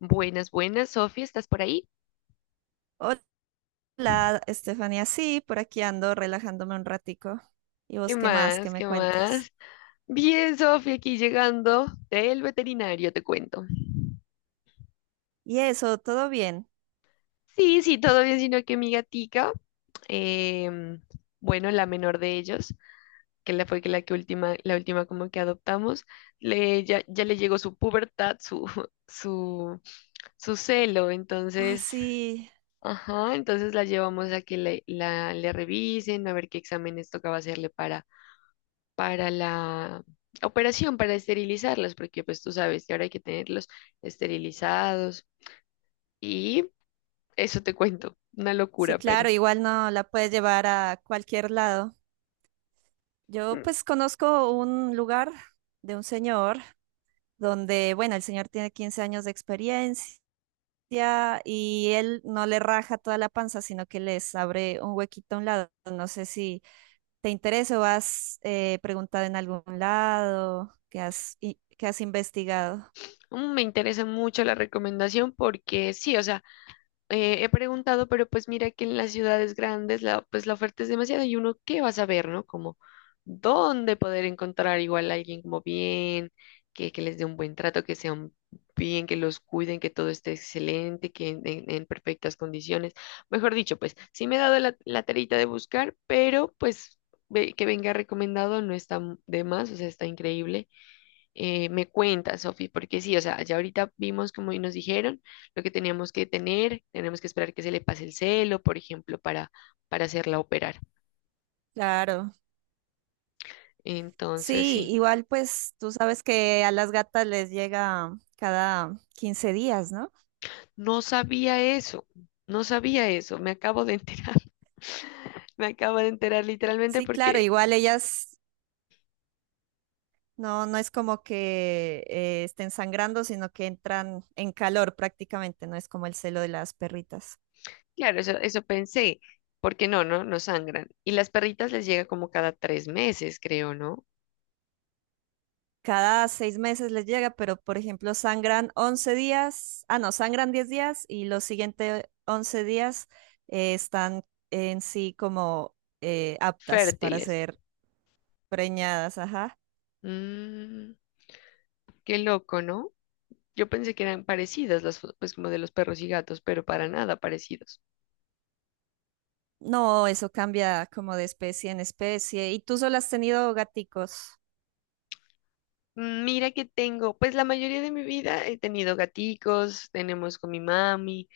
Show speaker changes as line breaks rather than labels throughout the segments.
Buenas, buenas, Sofía, ¿estás por ahí?
Hola, Estefanía. Sí, por aquí ando relajándome un ratico. ¿Y
¿Qué
vos qué más? ¿Qué
más?
me
¿Qué
cuentas?
más? Bien, Sofía, aquí llegando del veterinario, te cuento.
Y eso, ¿todo bien?
Sí, sí, todo bien, sino que mi gatica, em, bueno, la menor de ellos, que la fue que la que última, la última como que adoptamos, ya le llegó su pubertad, su, su, su celo,
Ah,
entonces,
sí,
ajá, entonces la llevamos a que le revisen, a ver qué exámenes tocaba hacerle para la operación, para esterilizarlos, porque pues tú sabes que ahora hay que tenerlos esterilizados y eso te cuento, una
sí,
locura, pero
claro, igual no la puedes llevar a cualquier lado. Yo
mm,
pues conozco un lugar de un señor donde, bueno, el señor tiene 15 años de experiencia y él no le raja toda la panza, sino que les abre un huequito a un lado. No sé si ¿te interesa o has preguntado en algún lado? ¿Qué has investigado?
me interesa mucho la recomendación porque sí, o sea, he preguntado, pero pues mira que en las ciudades grandes pues la oferta es demasiada y uno qué va a saber, ¿no? Como dónde poder encontrar igual a alguien como bien, que les dé un buen trato, que sean bien, que los cuiden, que todo esté excelente, en perfectas condiciones. Mejor dicho, pues sí me he dado la tarita de buscar, pero pues que venga recomendado no está de más, o sea, está increíble. Me cuenta, Sofi, porque sí, o sea, ya ahorita vimos como y nos dijeron lo que teníamos que tener, tenemos que esperar que se le pase el celo, por ejemplo, para hacerla operar.
Claro.
Entonces,
Sí,
sí,
igual pues tú sabes que a las gatas les llega cada 15 días, ¿no?
no sabía eso, no sabía eso, me acabo de enterar, me acabo de enterar literalmente
Sí, claro,
porque,
igual ellas no es como que estén sangrando, sino que entran en calor prácticamente, no es como el celo de las perritas.
claro, eso pensé, porque no sangran. Y las perritas les llega como cada tres meses, creo, ¿no?
Cada 6 meses les llega, pero por ejemplo sangran 11 días, ah no, sangran 10 días y los siguientes 11 días están en sí como aptas para
Fértiles.
ser preñadas, ajá.
Mm, qué loco, ¿no? Yo pensé que eran parecidas las fotos, pues como de los perros y gatos, pero para nada parecidos.
No, eso cambia como de especie en especie. ¿Y tú solo has tenido gaticos?
Mira que tengo, pues la mayoría de mi vida he tenido gaticos, tenemos con mi mami,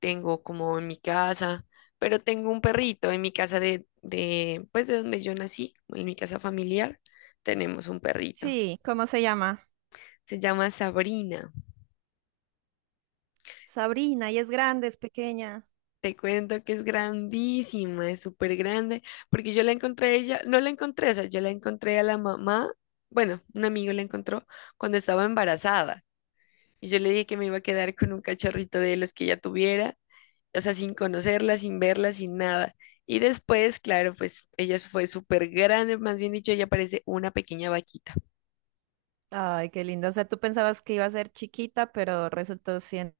tengo como en mi casa, pero tengo un perrito en mi casa pues de donde yo nací, en mi casa familiar, tenemos un perrito.
Sí, ¿cómo se llama?
Se llama Sabrina.
Sabrina, ¿y es grande, es pequeña?
Te cuento que es grandísima, es súper grande, porque yo la encontré a ella, no la encontré, o sea, yo la encontré a la mamá, bueno, un amigo la encontró cuando estaba embarazada, y yo le dije que me iba a quedar con un cachorrito de los que ella tuviera, o sea, sin conocerla, sin verla, sin nada. Y después, claro, pues ella fue súper grande, más bien dicho, ella parece una pequeña vaquita.
Ay, qué linda. O sea, tú pensabas que iba a ser chiquita, pero resultó siendo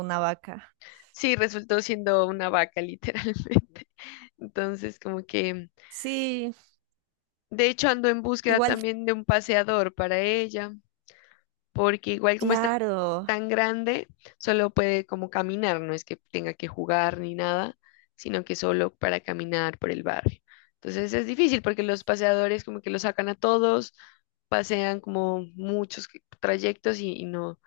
una vaca.
Sí, resultó siendo una vaca, literalmente. Entonces, como que,
Sí,
de hecho, ando en búsqueda
igual,
también de un paseador para ella, porque igual como está
claro.
tan grande, solo puede como caminar, no es que tenga que jugar ni nada, sino que solo para caminar por el barrio. Entonces es difícil porque los paseadores como que lo sacan a todos, pasean como muchos trayectos y no,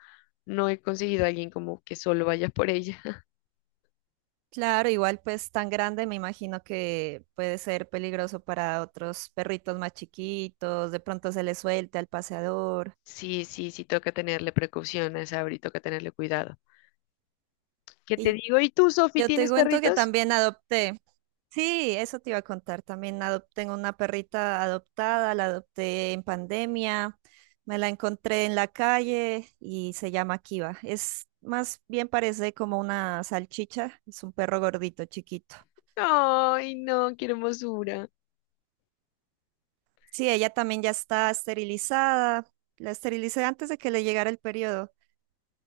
no he conseguido a alguien como que solo vaya por ella.
Claro, igual pues tan grande, me imagino que puede ser peligroso para otros perritos más chiquitos, de pronto se le suelte al paseador.
Sí, sí, sí, toca tenerle precaución a esa Sabri, toca tenerle cuidado. ¿Qué te
Y
digo? ¿Y tú, Sofi,
yo te
tienes
cuento que
perritos?
también adopté, sí, eso te iba a contar, también adopté, tengo una perrita adoptada, la adopté en pandemia, me la encontré en la calle y se llama Kiva. Es más bien, parece como una salchicha, es un perro gordito, chiquito.
Ay, no, qué hermosura.
Sí, ella también ya está esterilizada. La esterilicé antes de que le llegara el periodo.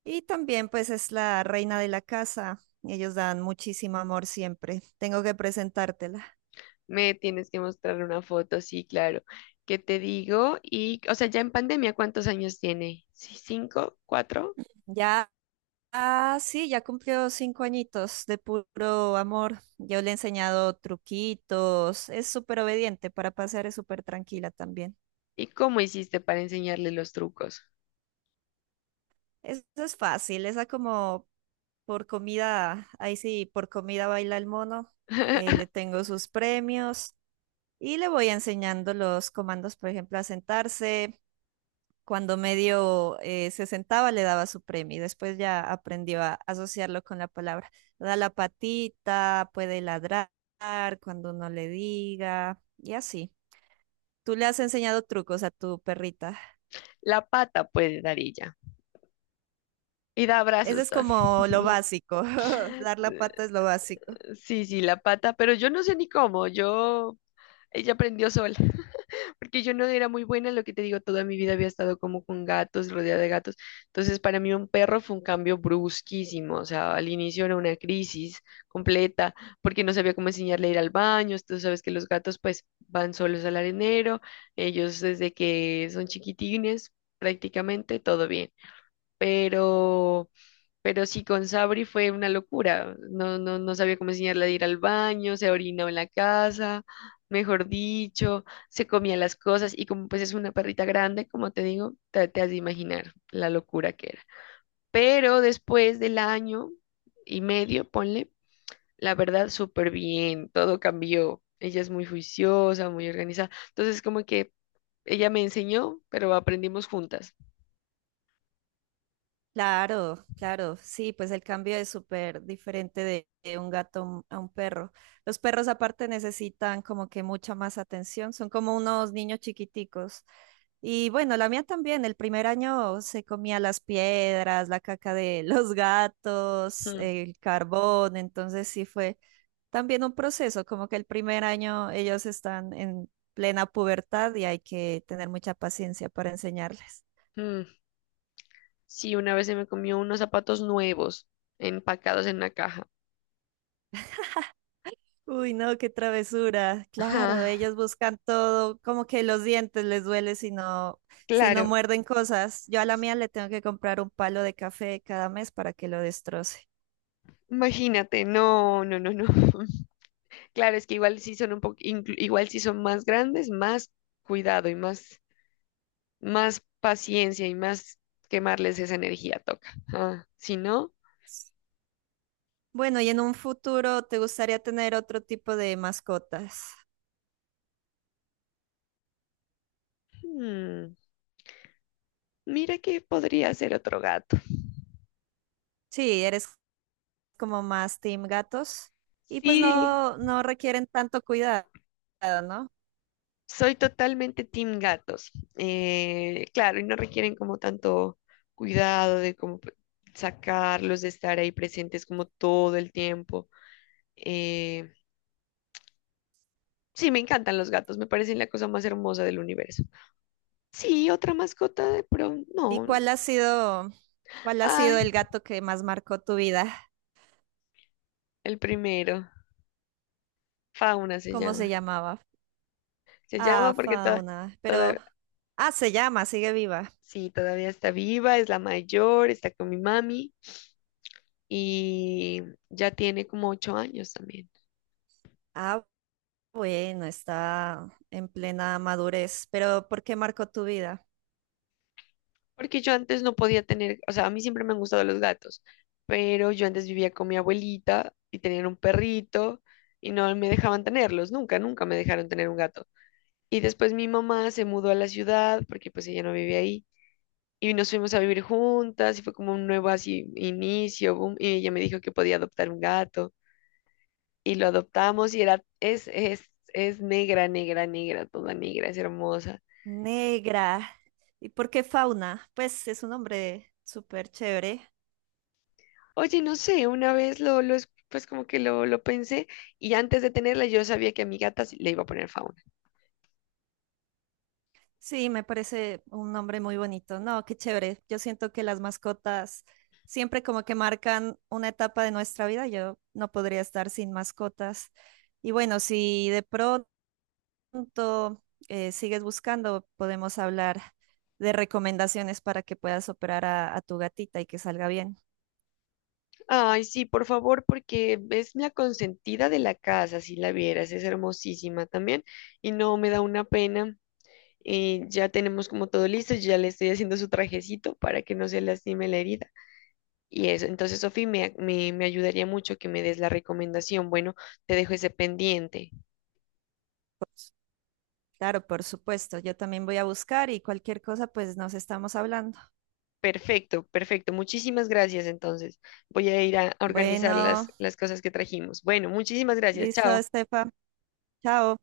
Y también pues es la reina de la casa. Ellos dan muchísimo amor siempre. Tengo que presentártela.
Me tienes que mostrar una foto, sí, claro. ¿Qué te digo? Y, o sea, ya en pandemia, ¿cuántos años tiene? ¿Sí, cinco, cuatro?
Ya, ah, sí, ya cumplió 5 añitos de puro amor. Yo le he enseñado truquitos. Es súper obediente para pasear, es súper tranquila también.
¿Y cómo hiciste para enseñarle los trucos?
Eso es fácil. Esa como por comida, ahí sí, por comida baila el mono. Le tengo sus premios. Y le voy enseñando los comandos, por ejemplo, a sentarse. Cuando medio se sentaba, le daba su premio y después ya aprendió a asociarlo con la palabra. Da la patita, puede ladrar cuando uno le diga y así. ¿Tú le has enseñado trucos a tu perrita?
La pata puede dar ella. Y da
Eso
abrazos.
es como lo básico. Dar la pata es lo básico.
Sí, sí, la pata, pero yo no sé ni cómo. Yo, ella aprendió sola, porque yo no era muy buena, lo que te digo, toda mi vida había estado como con gatos, rodeada de gatos. Entonces, para mí un perro fue un cambio brusquísimo, o sea, al inicio era una crisis completa, porque no sabía cómo enseñarle a ir al baño, tú sabes que los gatos pues van solos al arenero, ellos desde que son chiquitines, prácticamente todo bien, pero... Pero sí, con Sabri fue una locura. No sabía cómo enseñarle a ir al baño, se orinaba en la casa, mejor dicho, se comía las cosas y como pues es una perrita grande, como te digo, te has de imaginar la locura que era. Pero después del año y medio, ponle, la verdad, súper bien, todo cambió. Ella es muy juiciosa, muy organizada. Entonces, como que ella me enseñó, pero aprendimos juntas.
Claro, claro, sí, pues el cambio es súper diferente de un gato a un perro. Los perros aparte necesitan como que mucha más atención, son como unos niños chiquiticos. Y bueno, la mía también, el primer año se comía las piedras, la caca de los gatos,
Mm,
el carbón, entonces sí fue también un proceso, como que el primer año ellos están en plena pubertad y hay que tener mucha paciencia para enseñarles.
mm. Sí, una vez se me comió unos zapatos nuevos empacados en una caja.
Uy, no, qué travesura. Claro,
Ajá,
ellos buscan todo, como que los dientes les duele si no, si no
claro.
muerden cosas. Yo a la mía le tengo que comprar un palo de café cada mes para que lo destroce.
Imagínate, no, no, no, no. Claro, es que igual sí son un poco, igual sí son más grandes, más cuidado y más, más paciencia y más quemarles esa energía toca. Ah, si no,
Bueno, y en un futuro, ¿te gustaría tener otro tipo de mascotas?
mm, mira que podría ser otro gato.
Sí, eres como más team gatos y pues
Sí,
no, no requieren tanto cuidado, ¿no?
soy totalmente team gatos. Claro, y no requieren como tanto cuidado de cómo sacarlos, de estar ahí presentes como todo el tiempo. Eh, sí, me encantan los gatos, me parecen la cosa más hermosa del universo. Sí, otra mascota de pronto.
¿Y
No.
cuál ha sido el
Ay,
gato que más marcó tu vida?
el primero. Fauna se
¿Cómo se
llama.
llamaba?
Se llama
Ah,
porque toda,
Fauna. Pero
toda,
ah, se llama, sigue viva.
sí, todavía está viva, es la mayor, está con mi mami y ya tiene como 8 años también.
Ah, bueno, está en plena madurez. Pero ¿por qué marcó tu vida?
Porque yo antes no podía tener, o sea, a mí siempre me han gustado los gatos, pero yo antes vivía con mi abuelita y tenían un perrito y no me dejaban tenerlos, nunca, nunca me dejaron tener un gato. Y después mi mamá se mudó a la ciudad porque pues ella no vivía ahí y nos fuimos a vivir juntas y fue como un nuevo así inicio, boom, y ella me dijo que podía adoptar un gato y lo adoptamos y es negra, negra, negra, toda negra, es hermosa.
Negra. ¿Y por qué Fauna? Pues es un nombre súper chévere.
Oye, no sé, una vez pues como que lo pensé y antes de tenerla yo sabía que a mi gata sí le iba a poner Fauna.
Sí, me parece un nombre muy bonito. No, qué chévere. Yo siento que las mascotas siempre como que marcan una etapa de nuestra vida. Yo no podría estar sin mascotas. Y bueno, si de pronto punto sigues buscando, podemos hablar de recomendaciones para que puedas operar a tu gatita y que salga bien.
Ay, sí, por favor, porque es la consentida de la casa, si la vieras, es hermosísima también y no me da una pena. Ya tenemos como todo listo, ya le estoy haciendo su trajecito para que no se lastime la herida. Y eso, entonces, Sofi, me ayudaría mucho que me des la recomendación. Bueno, te dejo ese pendiente.
Claro, por supuesto. Yo también voy a buscar y cualquier cosa, pues nos estamos hablando.
Perfecto, perfecto. Muchísimas gracias entonces. Voy a ir a organizar
Bueno,
las cosas que trajimos. Bueno, muchísimas gracias.
listo,
Chao.
Estefa. Chao.